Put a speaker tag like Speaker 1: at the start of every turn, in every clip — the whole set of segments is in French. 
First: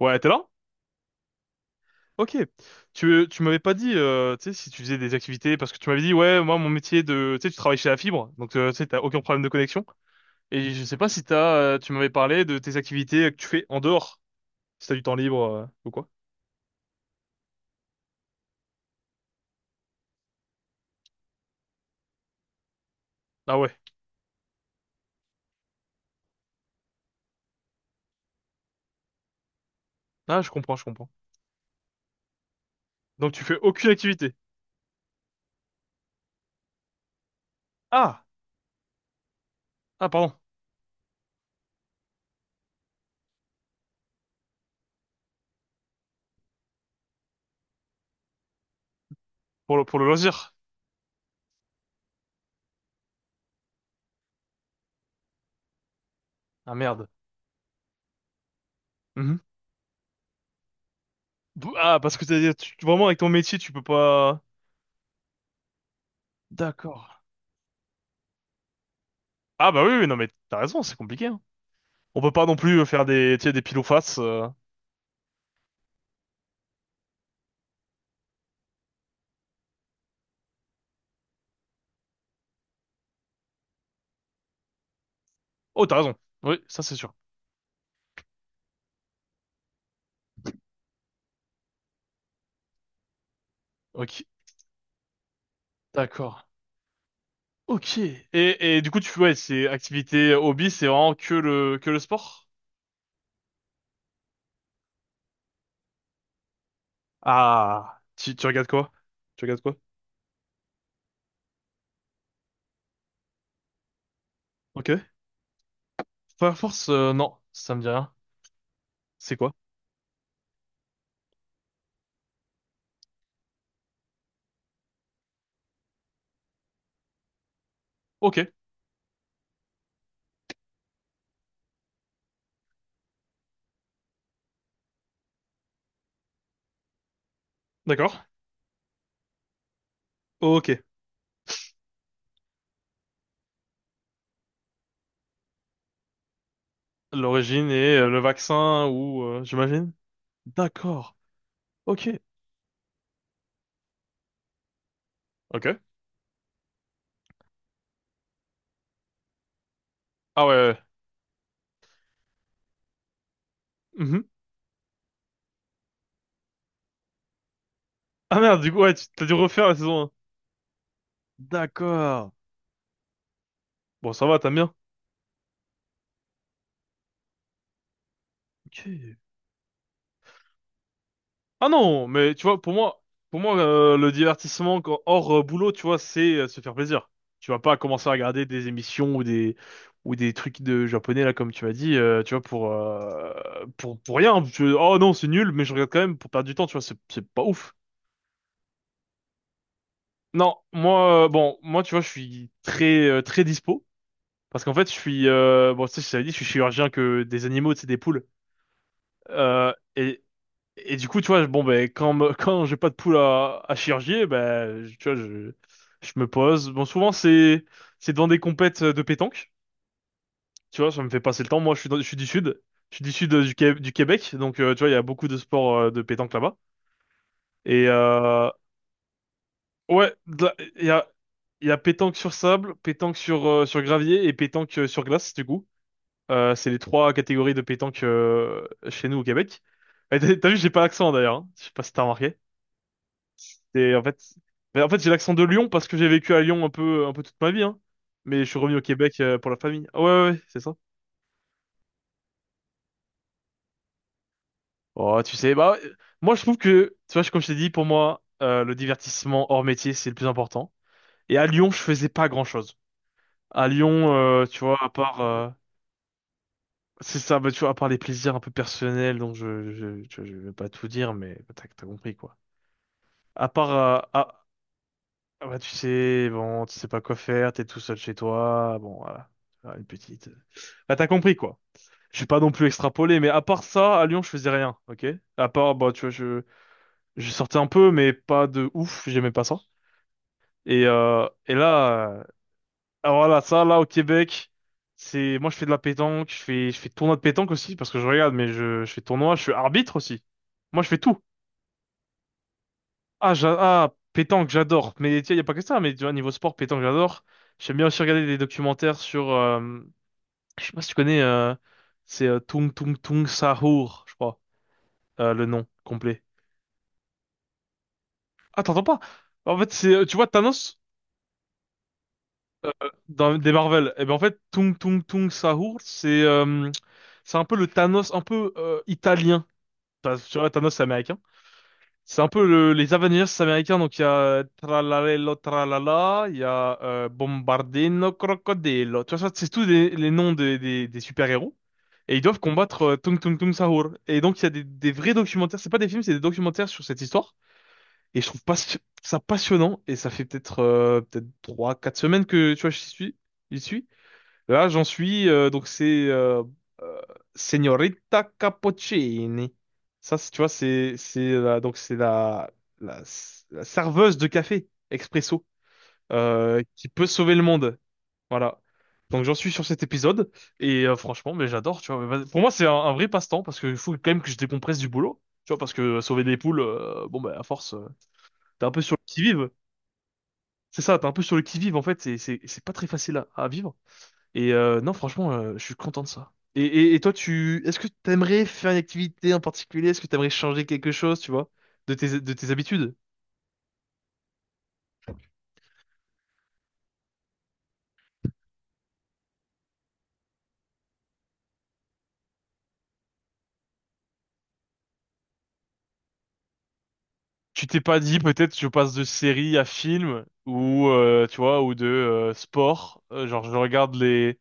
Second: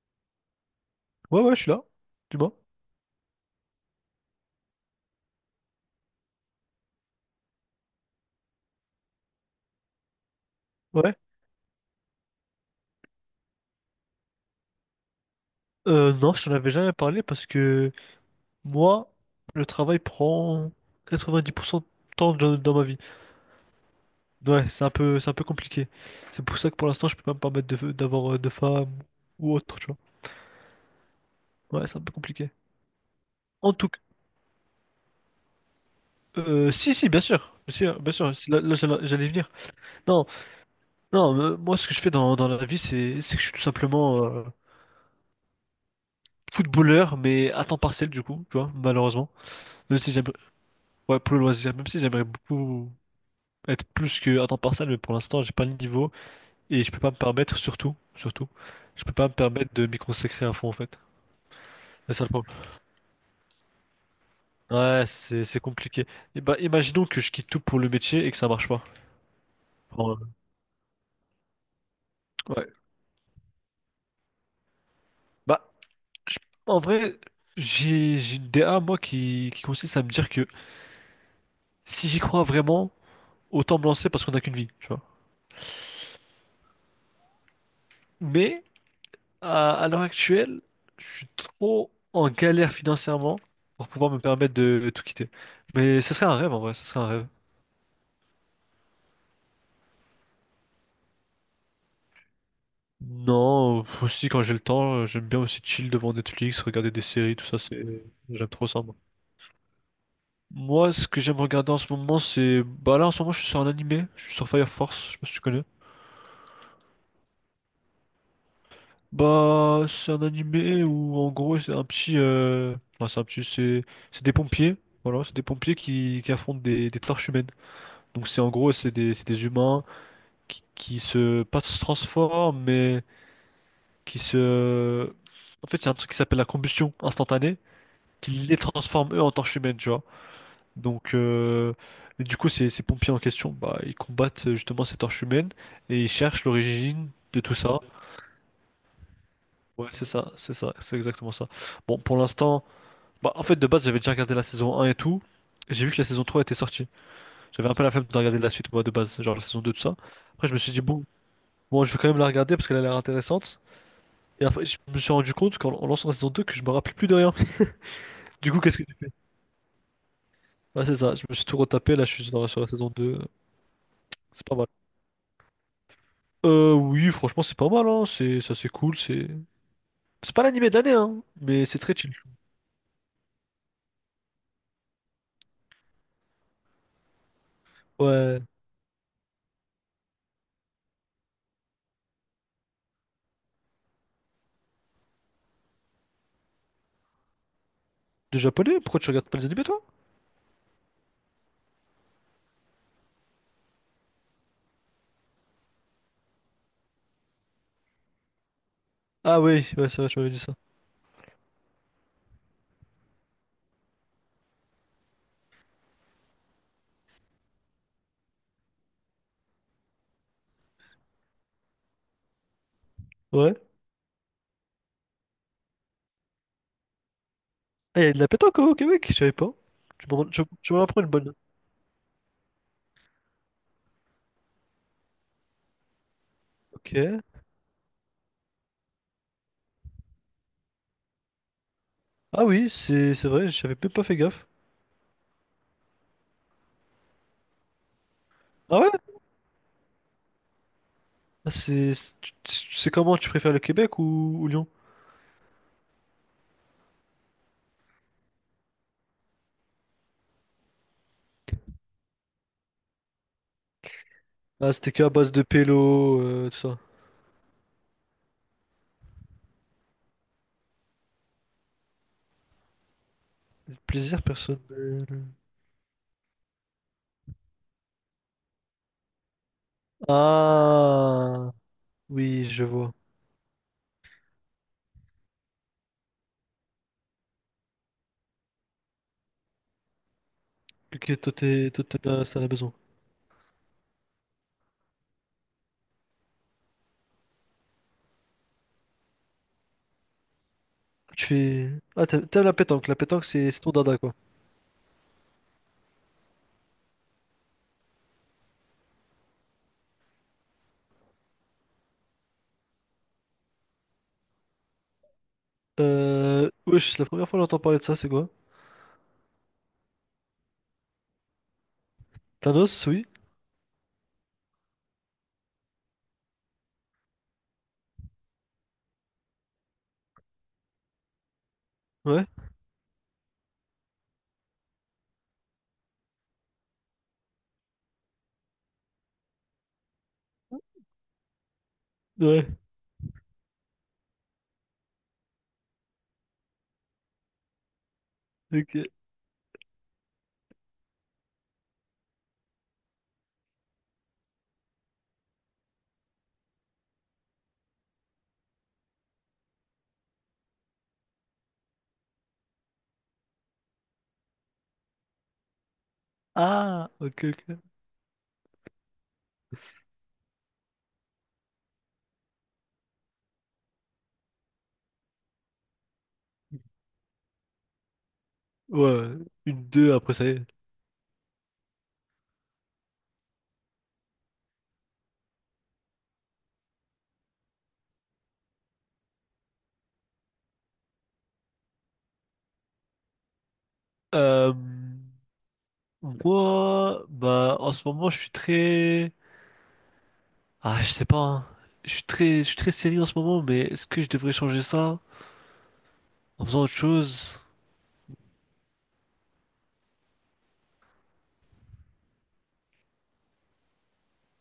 Speaker 1: Ouais, t'es là?
Speaker 2: Ouais, ouais, je suis là.
Speaker 1: Ok.
Speaker 2: Dis-moi.
Speaker 1: Tu m'avais pas dit, tu sais, si tu faisais des activités, parce que tu m'avais dit, ouais, moi, mon métier de, tu sais, tu travailles chez la fibre, donc, tu sais, t'as aucun problème de connexion. Et je sais pas
Speaker 2: Ouais.
Speaker 1: si t'as, tu m'avais parlé de tes activités que tu fais en dehors, si t'as du temps libre, ou quoi.
Speaker 2: Non, je t'en avais jamais parlé parce que moi, le travail prend 90% de temps dans ma vie.
Speaker 1: Ah ouais.
Speaker 2: Ouais, c'est un peu compliqué. C'est pour ça que pour l'instant, je peux pas me permettre d'avoir de femme ou autre, tu vois.
Speaker 1: Ah, je comprends, je comprends.
Speaker 2: Ouais, c'est un peu compliqué.
Speaker 1: Donc, tu fais
Speaker 2: En
Speaker 1: aucune
Speaker 2: tout cas,
Speaker 1: activité.
Speaker 2: si, si, bien sûr. Si, hein, bien
Speaker 1: Ah!
Speaker 2: sûr, si, là, là, j'allais y venir.
Speaker 1: Ah,
Speaker 2: Non,
Speaker 1: pardon.
Speaker 2: non, moi, ce que je fais dans la vie, c'est que je suis tout simplement footballeur, mais à temps partiel, du coup, tu vois, malheureusement.
Speaker 1: Pour le, pour
Speaker 2: Même
Speaker 1: le
Speaker 2: si j'aimerais,
Speaker 1: loisir.
Speaker 2: ouais, pour le loisir, même si j'aimerais beaucoup. Être plus que à temps partiel, mais pour l'instant, j'ai pas le niveau
Speaker 1: Ah,
Speaker 2: et je peux
Speaker 1: merde.
Speaker 2: pas me permettre, surtout, surtout, je peux pas me
Speaker 1: Mhm.
Speaker 2: permettre de m'y consacrer à fond en fait.
Speaker 1: Ah,
Speaker 2: C'est
Speaker 1: parce que
Speaker 2: ça le problème.
Speaker 1: vraiment, avec ton métier, tu peux pas...
Speaker 2: Ouais, c'est compliqué. Et bah, imaginons que
Speaker 1: D'accord.
Speaker 2: je quitte tout pour le métier et que ça marche pas.
Speaker 1: Ah, bah oui, oui, non, mais
Speaker 2: Bon,
Speaker 1: t'as raison, c'est compliqué, hein. On peut pas non
Speaker 2: ouais.
Speaker 1: plus faire des, tu sais, des pile ou face.
Speaker 2: Bah, je- En vrai, j'ai une DA moi qui consiste à me dire que si j'y crois vraiment, autant me lancer parce qu'on n'a qu'une vie, tu vois.
Speaker 1: Oh, t'as raison. Oui, ça c'est sûr.
Speaker 2: Mais À, à l'heure actuelle, je suis trop en galère financièrement pour pouvoir me
Speaker 1: Ok,
Speaker 2: permettre de tout quitter. Mais ce serait
Speaker 1: d'accord.
Speaker 2: un rêve en vrai, ce serait un rêve.
Speaker 1: Ok. Et du coup, tu ouais, c'est activité hobby, c'est vraiment que le sport?
Speaker 2: Non, aussi quand j'ai le temps, j'aime bien aussi chill devant Netflix, regarder des séries, tout ça,
Speaker 1: Ah,
Speaker 2: c'est
Speaker 1: tu
Speaker 2: j'aime trop
Speaker 1: regardes
Speaker 2: ça
Speaker 1: quoi?
Speaker 2: moi.
Speaker 1: Tu regardes quoi?
Speaker 2: Moi, ce que j'aime regarder en ce moment, c'est bah là en ce moment, je suis sur un animé, je suis sur Fire
Speaker 1: Ok.
Speaker 2: Force, je sais pas si tu connais.
Speaker 1: Fire Force, non, ça me dit rien. C'est quoi?
Speaker 2: Bah, c'est un animé où en gros, c'est un petit enfin, c'est un petit c'est des pompiers, voilà, c'est des pompiers qui affrontent des torches humaines. Donc
Speaker 1: Ok,
Speaker 2: c'est en gros c'est des humains qui se pas se transforment mais qui se en fait il y a un truc qui s'appelle la combustion instantanée
Speaker 1: d'accord.
Speaker 2: qui les transforme eux en torches humaines tu vois.
Speaker 1: Ok.
Speaker 2: Donc et du coup ces, ces pompiers en question bah ils combattent justement ces torches humaines et ils cherchent l'origine de tout
Speaker 1: L'origine
Speaker 2: ça.
Speaker 1: et le vaccin ou
Speaker 2: Ouais
Speaker 1: j'imagine?
Speaker 2: c'est ça c'est
Speaker 1: D'accord.
Speaker 2: exactement ça. Bon
Speaker 1: Ok.
Speaker 2: pour l'instant bah en fait de base j'avais déjà regardé la saison un et tout.
Speaker 1: Ok.
Speaker 2: J'ai vu que la saison 3 était sortie. J'avais un peu la flemme de regarder la suite moi de base genre la saison 2 tout ça.
Speaker 1: Ah
Speaker 2: Après je me suis
Speaker 1: ouais.
Speaker 2: dit bon. Bon, je vais quand même la regarder parce qu'elle a l'air intéressante.
Speaker 1: Ouais. Mhm.
Speaker 2: Et après, je me suis rendu compte qu'en en lançant la saison 2, que je me rappelais plus de rien.
Speaker 1: Ah
Speaker 2: Du coup,
Speaker 1: merde, du
Speaker 2: qu'est-ce
Speaker 1: coup,
Speaker 2: que tu
Speaker 1: ouais,
Speaker 2: fais?
Speaker 1: t'as dû refaire la saison 1.
Speaker 2: Ah, c'est ça, je me suis tout retapé. Là, je suis
Speaker 1: D'accord.
Speaker 2: sur la saison 2.
Speaker 1: Bon, ça va,
Speaker 2: C'est
Speaker 1: t'aimes
Speaker 2: pas mal.
Speaker 1: bien.
Speaker 2: Oui, franchement, c'est pas mal, hein. C'est ça, c'est
Speaker 1: Ok.
Speaker 2: cool. C'est pas l'animé de l'année, hein. Mais
Speaker 1: Ah
Speaker 2: c'est très
Speaker 1: non,
Speaker 2: chill.
Speaker 1: mais tu vois, pour moi, le divertissement hors boulot, tu vois, c'est se faire plaisir. Tu vas pas commencer à
Speaker 2: Ouais.
Speaker 1: regarder des émissions ou des trucs de japonais là, comme tu m'as dit, tu vois, pour rien. Oh non, c'est nul, mais je regarde quand même pour perdre du temps, tu vois, c'est pas ouf.
Speaker 2: De japonais? Pourquoi tu regardes pas les animés, toi?
Speaker 1: Non, moi, bon, moi, tu vois, je suis très très dispo parce qu'en fait, je suis bon, tu sais, je t'avais dit, je suis chirurgien que des animaux, c'est des poules.
Speaker 2: Ah, oui,
Speaker 1: Euh,
Speaker 2: ouais, c'est vrai, tu
Speaker 1: et
Speaker 2: m'avais dit ça.
Speaker 1: Et du coup, tu vois, bon, ben, quand j'ai pas de poule à chirurgier, ben, tu vois, je me pose. Bon, souvent, c'est devant des compètes de pétanque. Tu vois, ça me fait passer le temps. Moi, je suis du sud. Je suis du sud
Speaker 2: Ouais.
Speaker 1: Du Québec. Donc, tu vois, il y a beaucoup de sports de pétanque là-bas. Et,
Speaker 2: Ah, il y a de la pétanque hein, au Québec, je savais pas.
Speaker 1: ouais,
Speaker 2: Tu m'en
Speaker 1: il y
Speaker 2: apprends
Speaker 1: a,
Speaker 2: une bonne.
Speaker 1: il y a pétanque sur sable, pétanque sur gravier et pétanque sur glace, du coup. C'est les
Speaker 2: Ok.
Speaker 1: trois catégories de pétanque chez nous au Québec. Et t'as vu, j'ai pas l'accent d'ailleurs, hein. Je sais pas si t'as remarqué.
Speaker 2: Ah, oui, c'est vrai, j'avais même
Speaker 1: C'est en
Speaker 2: pas fait
Speaker 1: fait,
Speaker 2: gaffe.
Speaker 1: mais en fait, j'ai l'accent de Lyon parce que j'ai vécu à Lyon un peu toute ma vie, hein. Mais je suis revenu
Speaker 2: Ah,
Speaker 1: au
Speaker 2: ouais?
Speaker 1: Québec pour la famille. Ah ouais, ouais, ouais, c'est ça.
Speaker 2: Tu sais comment tu préfères le Québec ou Lyon?
Speaker 1: Oh, tu sais, bah, moi, je trouve que, tu vois, comme je t'ai dit, pour moi, le divertissement hors métier, c'est le plus important. Et à Lyon, je faisais pas grand-chose. À Lyon, tu
Speaker 2: Ah,
Speaker 1: vois, à
Speaker 2: c'était qu'à
Speaker 1: part,
Speaker 2: base de pélo, tout ça.
Speaker 1: c'est ça, bah, tu vois, à part les plaisirs un peu personnels, donc je vais pas tout dire, mais bah, t'as compris, quoi. À part,
Speaker 2: Plaisir
Speaker 1: ah,
Speaker 2: personnel.
Speaker 1: ah, bah, tu sais, bon, tu sais pas quoi faire, t'es tout seul chez toi, bon, voilà. Faire une petite. Là, t'as compris,
Speaker 2: Ah,
Speaker 1: quoi. Je suis pas
Speaker 2: oui,
Speaker 1: non
Speaker 2: je
Speaker 1: plus
Speaker 2: vois.
Speaker 1: extrapolé, mais à part ça, à Lyon, je faisais rien, ok? À part, bah, tu vois, je sortais un peu, mais pas de ouf, j'aimais pas ça. Et,
Speaker 2: Ok,
Speaker 1: euh, et
Speaker 2: toi,
Speaker 1: là,
Speaker 2: t'en as besoin.
Speaker 1: alors voilà, ça, là, au Québec, c'est, moi, je fais de la pétanque, je fais tournoi de pétanque aussi, parce que je regarde, mais je fais tournoi, je suis arbitre aussi. Moi, je fais tout.
Speaker 2: Tu fais... Ah, t'aimes la pétanque. La pétanque,
Speaker 1: Ah,
Speaker 2: c'est c'est ton
Speaker 1: ah,
Speaker 2: dada, quoi.
Speaker 1: pétanque, j'adore. Mais, tu sais, y a pas que ça, mais, tu vois, niveau sport, pétanque, j'adore. J'aime bien aussi regarder des documentaires sur, je sais pas si tu connais, c'est Tung Tung Tung Sahur, je crois. Le nom complet.
Speaker 2: Wesh, c'est la première fois que j'entends parler de ça, c'est quoi?
Speaker 1: Ah, t'entends pas? En fait, c'est, tu vois, Thanos, euh,
Speaker 2: Thanos, oui?
Speaker 1: dans des Marvel, et ben en fait, Tung Tung Tung Sahur, c'est un peu le Thanos un peu italien. Enfin, tu vois, Thanos, c'est américain. C'est
Speaker 2: Ouais?
Speaker 1: un peu les Avengers américains, donc il y a Tralalelo Tralala, il y a Bombardino Crocodilo. Tu vois, ça, c'est tous les noms des super-héros. Et ils doivent
Speaker 2: Ouais.
Speaker 1: combattre Tung Tung Tung Sahur. Et donc, il y a des vrais documentaires, c'est pas des films, c'est des documentaires sur cette histoire. Et je trouve pas
Speaker 2: Ok.
Speaker 1: ça passionnant. Et ça fait peut-être 3, 4 semaines que tu vois, j'y suis. J'y suis. Là, j'en suis. Donc c'est euh, Signorita Cappuccini. Ça, tu vois, donc c'est la la serveuse de café expresso qui
Speaker 2: Ah,
Speaker 1: peut
Speaker 2: ok,
Speaker 1: sauver le
Speaker 2: ok.
Speaker 1: monde. Voilà. Donc j'en suis sur cet épisode et franchement mais j'adore tu vois. Mais pour moi c'est un vrai passe-temps parce qu'il faut quand même que je décompresse du boulot, tu vois, parce que sauver des poules, bon bah à force. T'es un peu sur le
Speaker 2: Ouais,
Speaker 1: qui-vive.
Speaker 2: une, deux, après, ça y est.
Speaker 1: C'est ça, t'es un peu sur le qui-vive, en fait. C'est pas très facile à vivre. Et non, franchement, je suis content de ça. Et toi, est-ce que t'aimerais faire une activité en particulier? Est-ce que t'aimerais changer quelque chose, tu vois, de tes habitudes?
Speaker 2: Euh... Moi, bah, en ce moment, je suis très... Ah, je sais pas, hein. Je suis très sérieux en ce moment, mais est-ce que je devrais changer ça en faisant autre chose?
Speaker 1: Tu t'es pas dit peut-être je passe de série à film ou tu vois ou de sport genre je regarde les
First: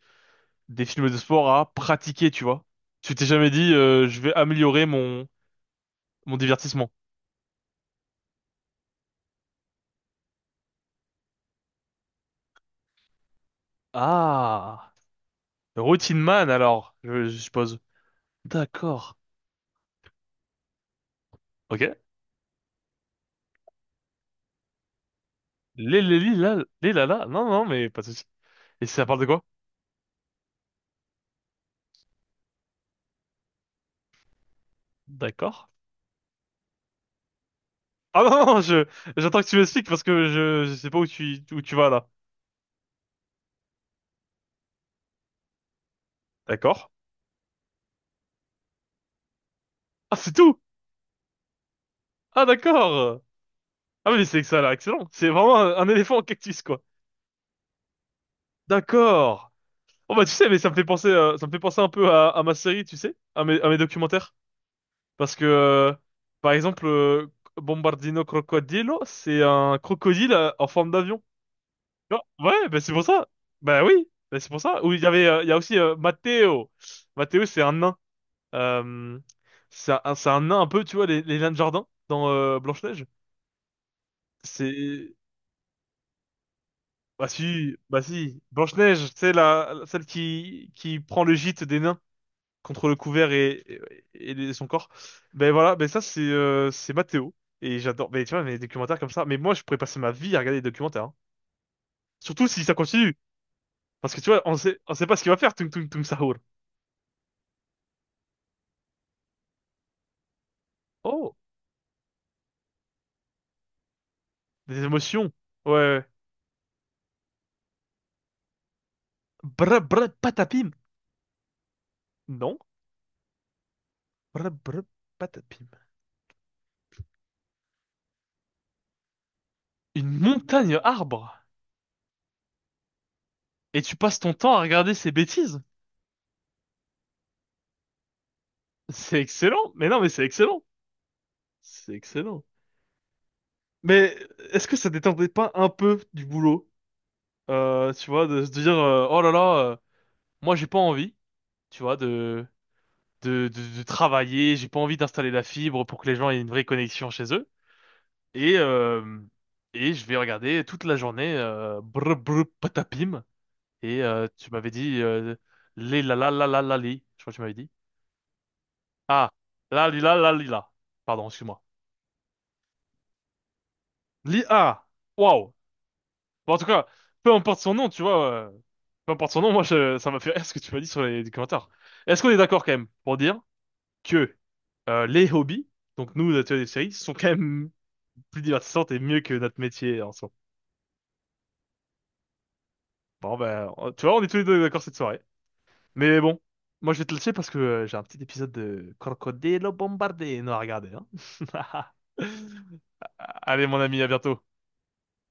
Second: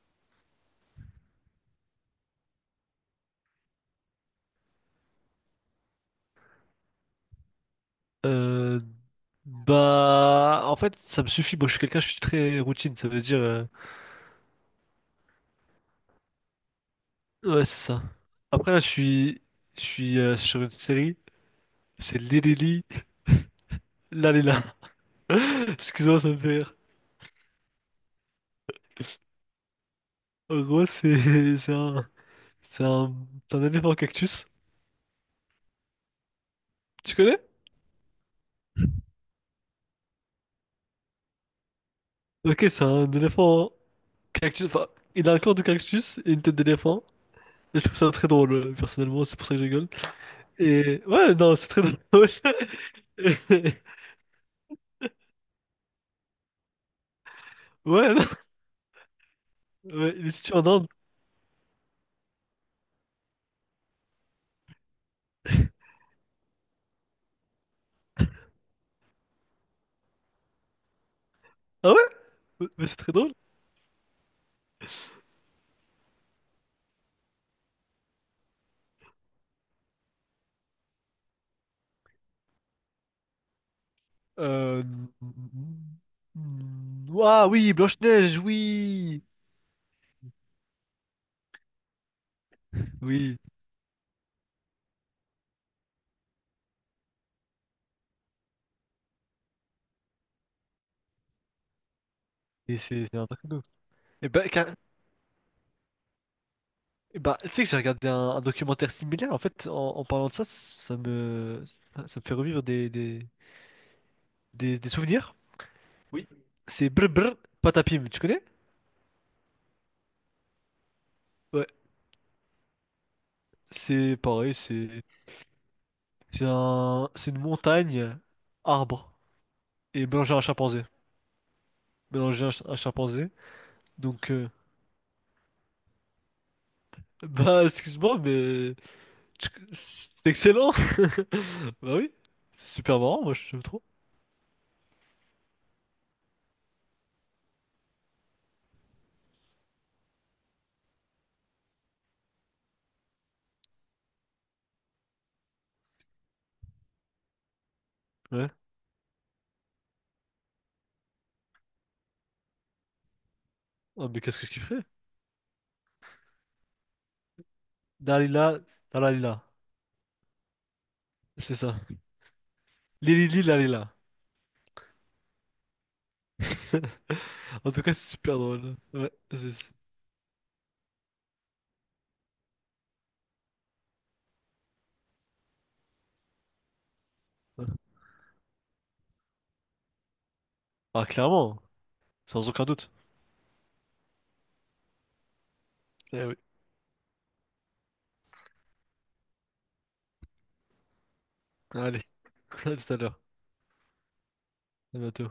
Speaker 1: des films de sport à pratiquer, tu vois, tu t'es jamais dit je vais améliorer mon divertissement.
Speaker 2: Euh, Bah, en fait, ça me suffit. Moi, je suis quelqu'un, je suis très routine. Ça veut dire,
Speaker 1: Ah, routine man alors je
Speaker 2: ouais, c'est
Speaker 1: suppose.
Speaker 2: ça. Après, là,
Speaker 1: D'accord.
Speaker 2: je suis sur une série.
Speaker 1: Ok.
Speaker 2: C'est Lelili, là, là, là.
Speaker 1: Les, les,
Speaker 2: Excuse-moi, ça
Speaker 1: les,
Speaker 2: me fait
Speaker 1: la,
Speaker 2: rire.
Speaker 1: les, la, la. Non, non, mais pas de souci. Et ça parle de quoi?
Speaker 2: En gros, c'est, c'est un, c'est un éléphant cactus.
Speaker 1: D'accord.
Speaker 2: Tu connais?
Speaker 1: Ah non, non, j'attends que tu m'expliques parce que je sais pas où tu vas là.
Speaker 2: Ok, c'est un éléphant cactus. Enfin, il a un corps de cactus et une tête
Speaker 1: D'accord.
Speaker 2: d'éléphant. Et je trouve ça très drôle, personnellement, c'est pour ça que je rigole.
Speaker 1: Ah, c'est tout!
Speaker 2: Et ouais, non, c'est très drôle.
Speaker 1: Ah, d'accord!
Speaker 2: Et-
Speaker 1: Ah, mais c'est que ça, là, excellent. C'est vraiment un éléphant en cactus, quoi.
Speaker 2: ouais, non,
Speaker 1: D'accord. Oh,
Speaker 2: ouais,
Speaker 1: bah,
Speaker 2: il
Speaker 1: tu
Speaker 2: est
Speaker 1: sais,
Speaker 2: situé
Speaker 1: mais
Speaker 2: en
Speaker 1: ça me fait
Speaker 2: Inde.
Speaker 1: penser, ça me fait penser un peu à ma série, tu sais, à mes documentaires. Parce que, par exemple, Bombardino Crocodilo, c'est un crocodile en forme d'avion.
Speaker 2: Ah
Speaker 1: Non,
Speaker 2: ouais?
Speaker 1: ouais, bah
Speaker 2: Mais
Speaker 1: c'est
Speaker 2: c'est
Speaker 1: pour
Speaker 2: très
Speaker 1: ça.
Speaker 2: drôle.
Speaker 1: Bah oui, bah c'est pour ça. Ou il y avait, il y a aussi Matteo. Matteo, c'est un nain. Euh, c'est un nain un peu, tu vois, les nains de jardin dans Blanche-Neige.
Speaker 2: Euh...
Speaker 1: C'est, bah
Speaker 2: Ah oui,
Speaker 1: si, bah
Speaker 2: Blanche-Neige,
Speaker 1: si. Blanche-Neige,
Speaker 2: oui!
Speaker 1: c'est celle qui prend le gîte des nains contre le couvert
Speaker 2: Oui,
Speaker 1: et son corps. Ben voilà, ben ça c'est Matteo. Et j'adore, mais tu vois, mes documentaires comme ça. Mais moi, je pourrais passer ma vie à regarder des documentaires, hein. Surtout si ça
Speaker 2: et c'est
Speaker 1: continue.
Speaker 2: c'est un truc de ouf.
Speaker 1: Parce que
Speaker 2: Et
Speaker 1: tu vois,
Speaker 2: bah,
Speaker 1: on
Speaker 2: car...
Speaker 1: sait, on sait pas ce qu'il va faire, Tung Tung Tung Sahur.
Speaker 2: et bah, tu sais que j'ai regardé un documentaire similaire, en fait, en parlant de ça,
Speaker 1: Oh,
Speaker 2: ça, ça me fait revivre
Speaker 1: des
Speaker 2: des
Speaker 1: émotions.
Speaker 2: souvenirs.
Speaker 1: Ouais. Ouais.
Speaker 2: Oui. C'est Brr Brr Patapim, tu connais?
Speaker 1: Bra bra patapim.
Speaker 2: Ouais,
Speaker 1: Non.
Speaker 2: c'est
Speaker 1: Bra
Speaker 2: pareil,
Speaker 1: bra
Speaker 2: c'est.
Speaker 1: patapim.
Speaker 2: C'est un... c'est une montagne, arbre, et
Speaker 1: Une
Speaker 2: mélanger à un
Speaker 1: montagne
Speaker 2: chimpanzé.
Speaker 1: arbre.
Speaker 2: Mélanger à un, un chimpanzé.
Speaker 1: Et tu passes
Speaker 2: Donc,
Speaker 1: ton temps à regarder ces bêtises.
Speaker 2: bah, excuse-moi, mais
Speaker 1: C'est excellent. Mais non, mais
Speaker 2: c'est
Speaker 1: c'est excellent.
Speaker 2: excellent.
Speaker 1: C'est
Speaker 2: Bah oui,
Speaker 1: excellent.
Speaker 2: c'est super marrant, moi, j'aime trop.
Speaker 1: Mais est-ce que ça détendait pas un peu du boulot? Tu vois, de se dire, oh là là, moi j'ai pas envie, tu vois, de travailler, j'ai pas envie d'installer la fibre pour que les gens aient une vraie connexion chez eux.
Speaker 2: Ouais.
Speaker 1: Et, euh, et je vais regarder toute la journée brr brr patapim. Et
Speaker 2: Ah, mais qu'est-ce que
Speaker 1: tu
Speaker 2: je
Speaker 1: m'avais
Speaker 2: kifferais?
Speaker 1: dit li la la la la la li. Je crois que tu m'avais dit.
Speaker 2: Dalila,
Speaker 1: Ah,
Speaker 2: Dalalila,
Speaker 1: la li la la li la. Pardon,
Speaker 2: c'est
Speaker 1: excuse-moi.
Speaker 2: ça. Lili Lalila.
Speaker 1: Li ah, waouh. Bon, en tout cas, peu importe
Speaker 2: En
Speaker 1: son
Speaker 2: tout
Speaker 1: nom,
Speaker 2: cas,
Speaker 1: tu
Speaker 2: c'est
Speaker 1: vois.
Speaker 2: super drôle. Ouais,
Speaker 1: Peu importe son
Speaker 2: c'est...
Speaker 1: nom, moi
Speaker 2: ça.
Speaker 1: je, ça m'a fait rire ce que tu m'as dit sur les commentaires. Est-ce qu'on est d'accord quand même pour dire que les hobbies, donc nous, notre des séries, sont quand même plus divertissantes et mieux que notre métier en soi.
Speaker 2: Ah, clairement, sans aucun doute.
Speaker 1: Bon ben, tu vois, on est tous les deux d'accord cette soirée. Mais
Speaker 2: Eh oui.
Speaker 1: bon, moi je vais te laisser parce que j'ai un petit épisode de Crocodilo Bombardé non à regarder, hein.
Speaker 2: Allez, à tout à l'heure.
Speaker 1: Allez mon ami, à bientôt.
Speaker 2: À bientôt.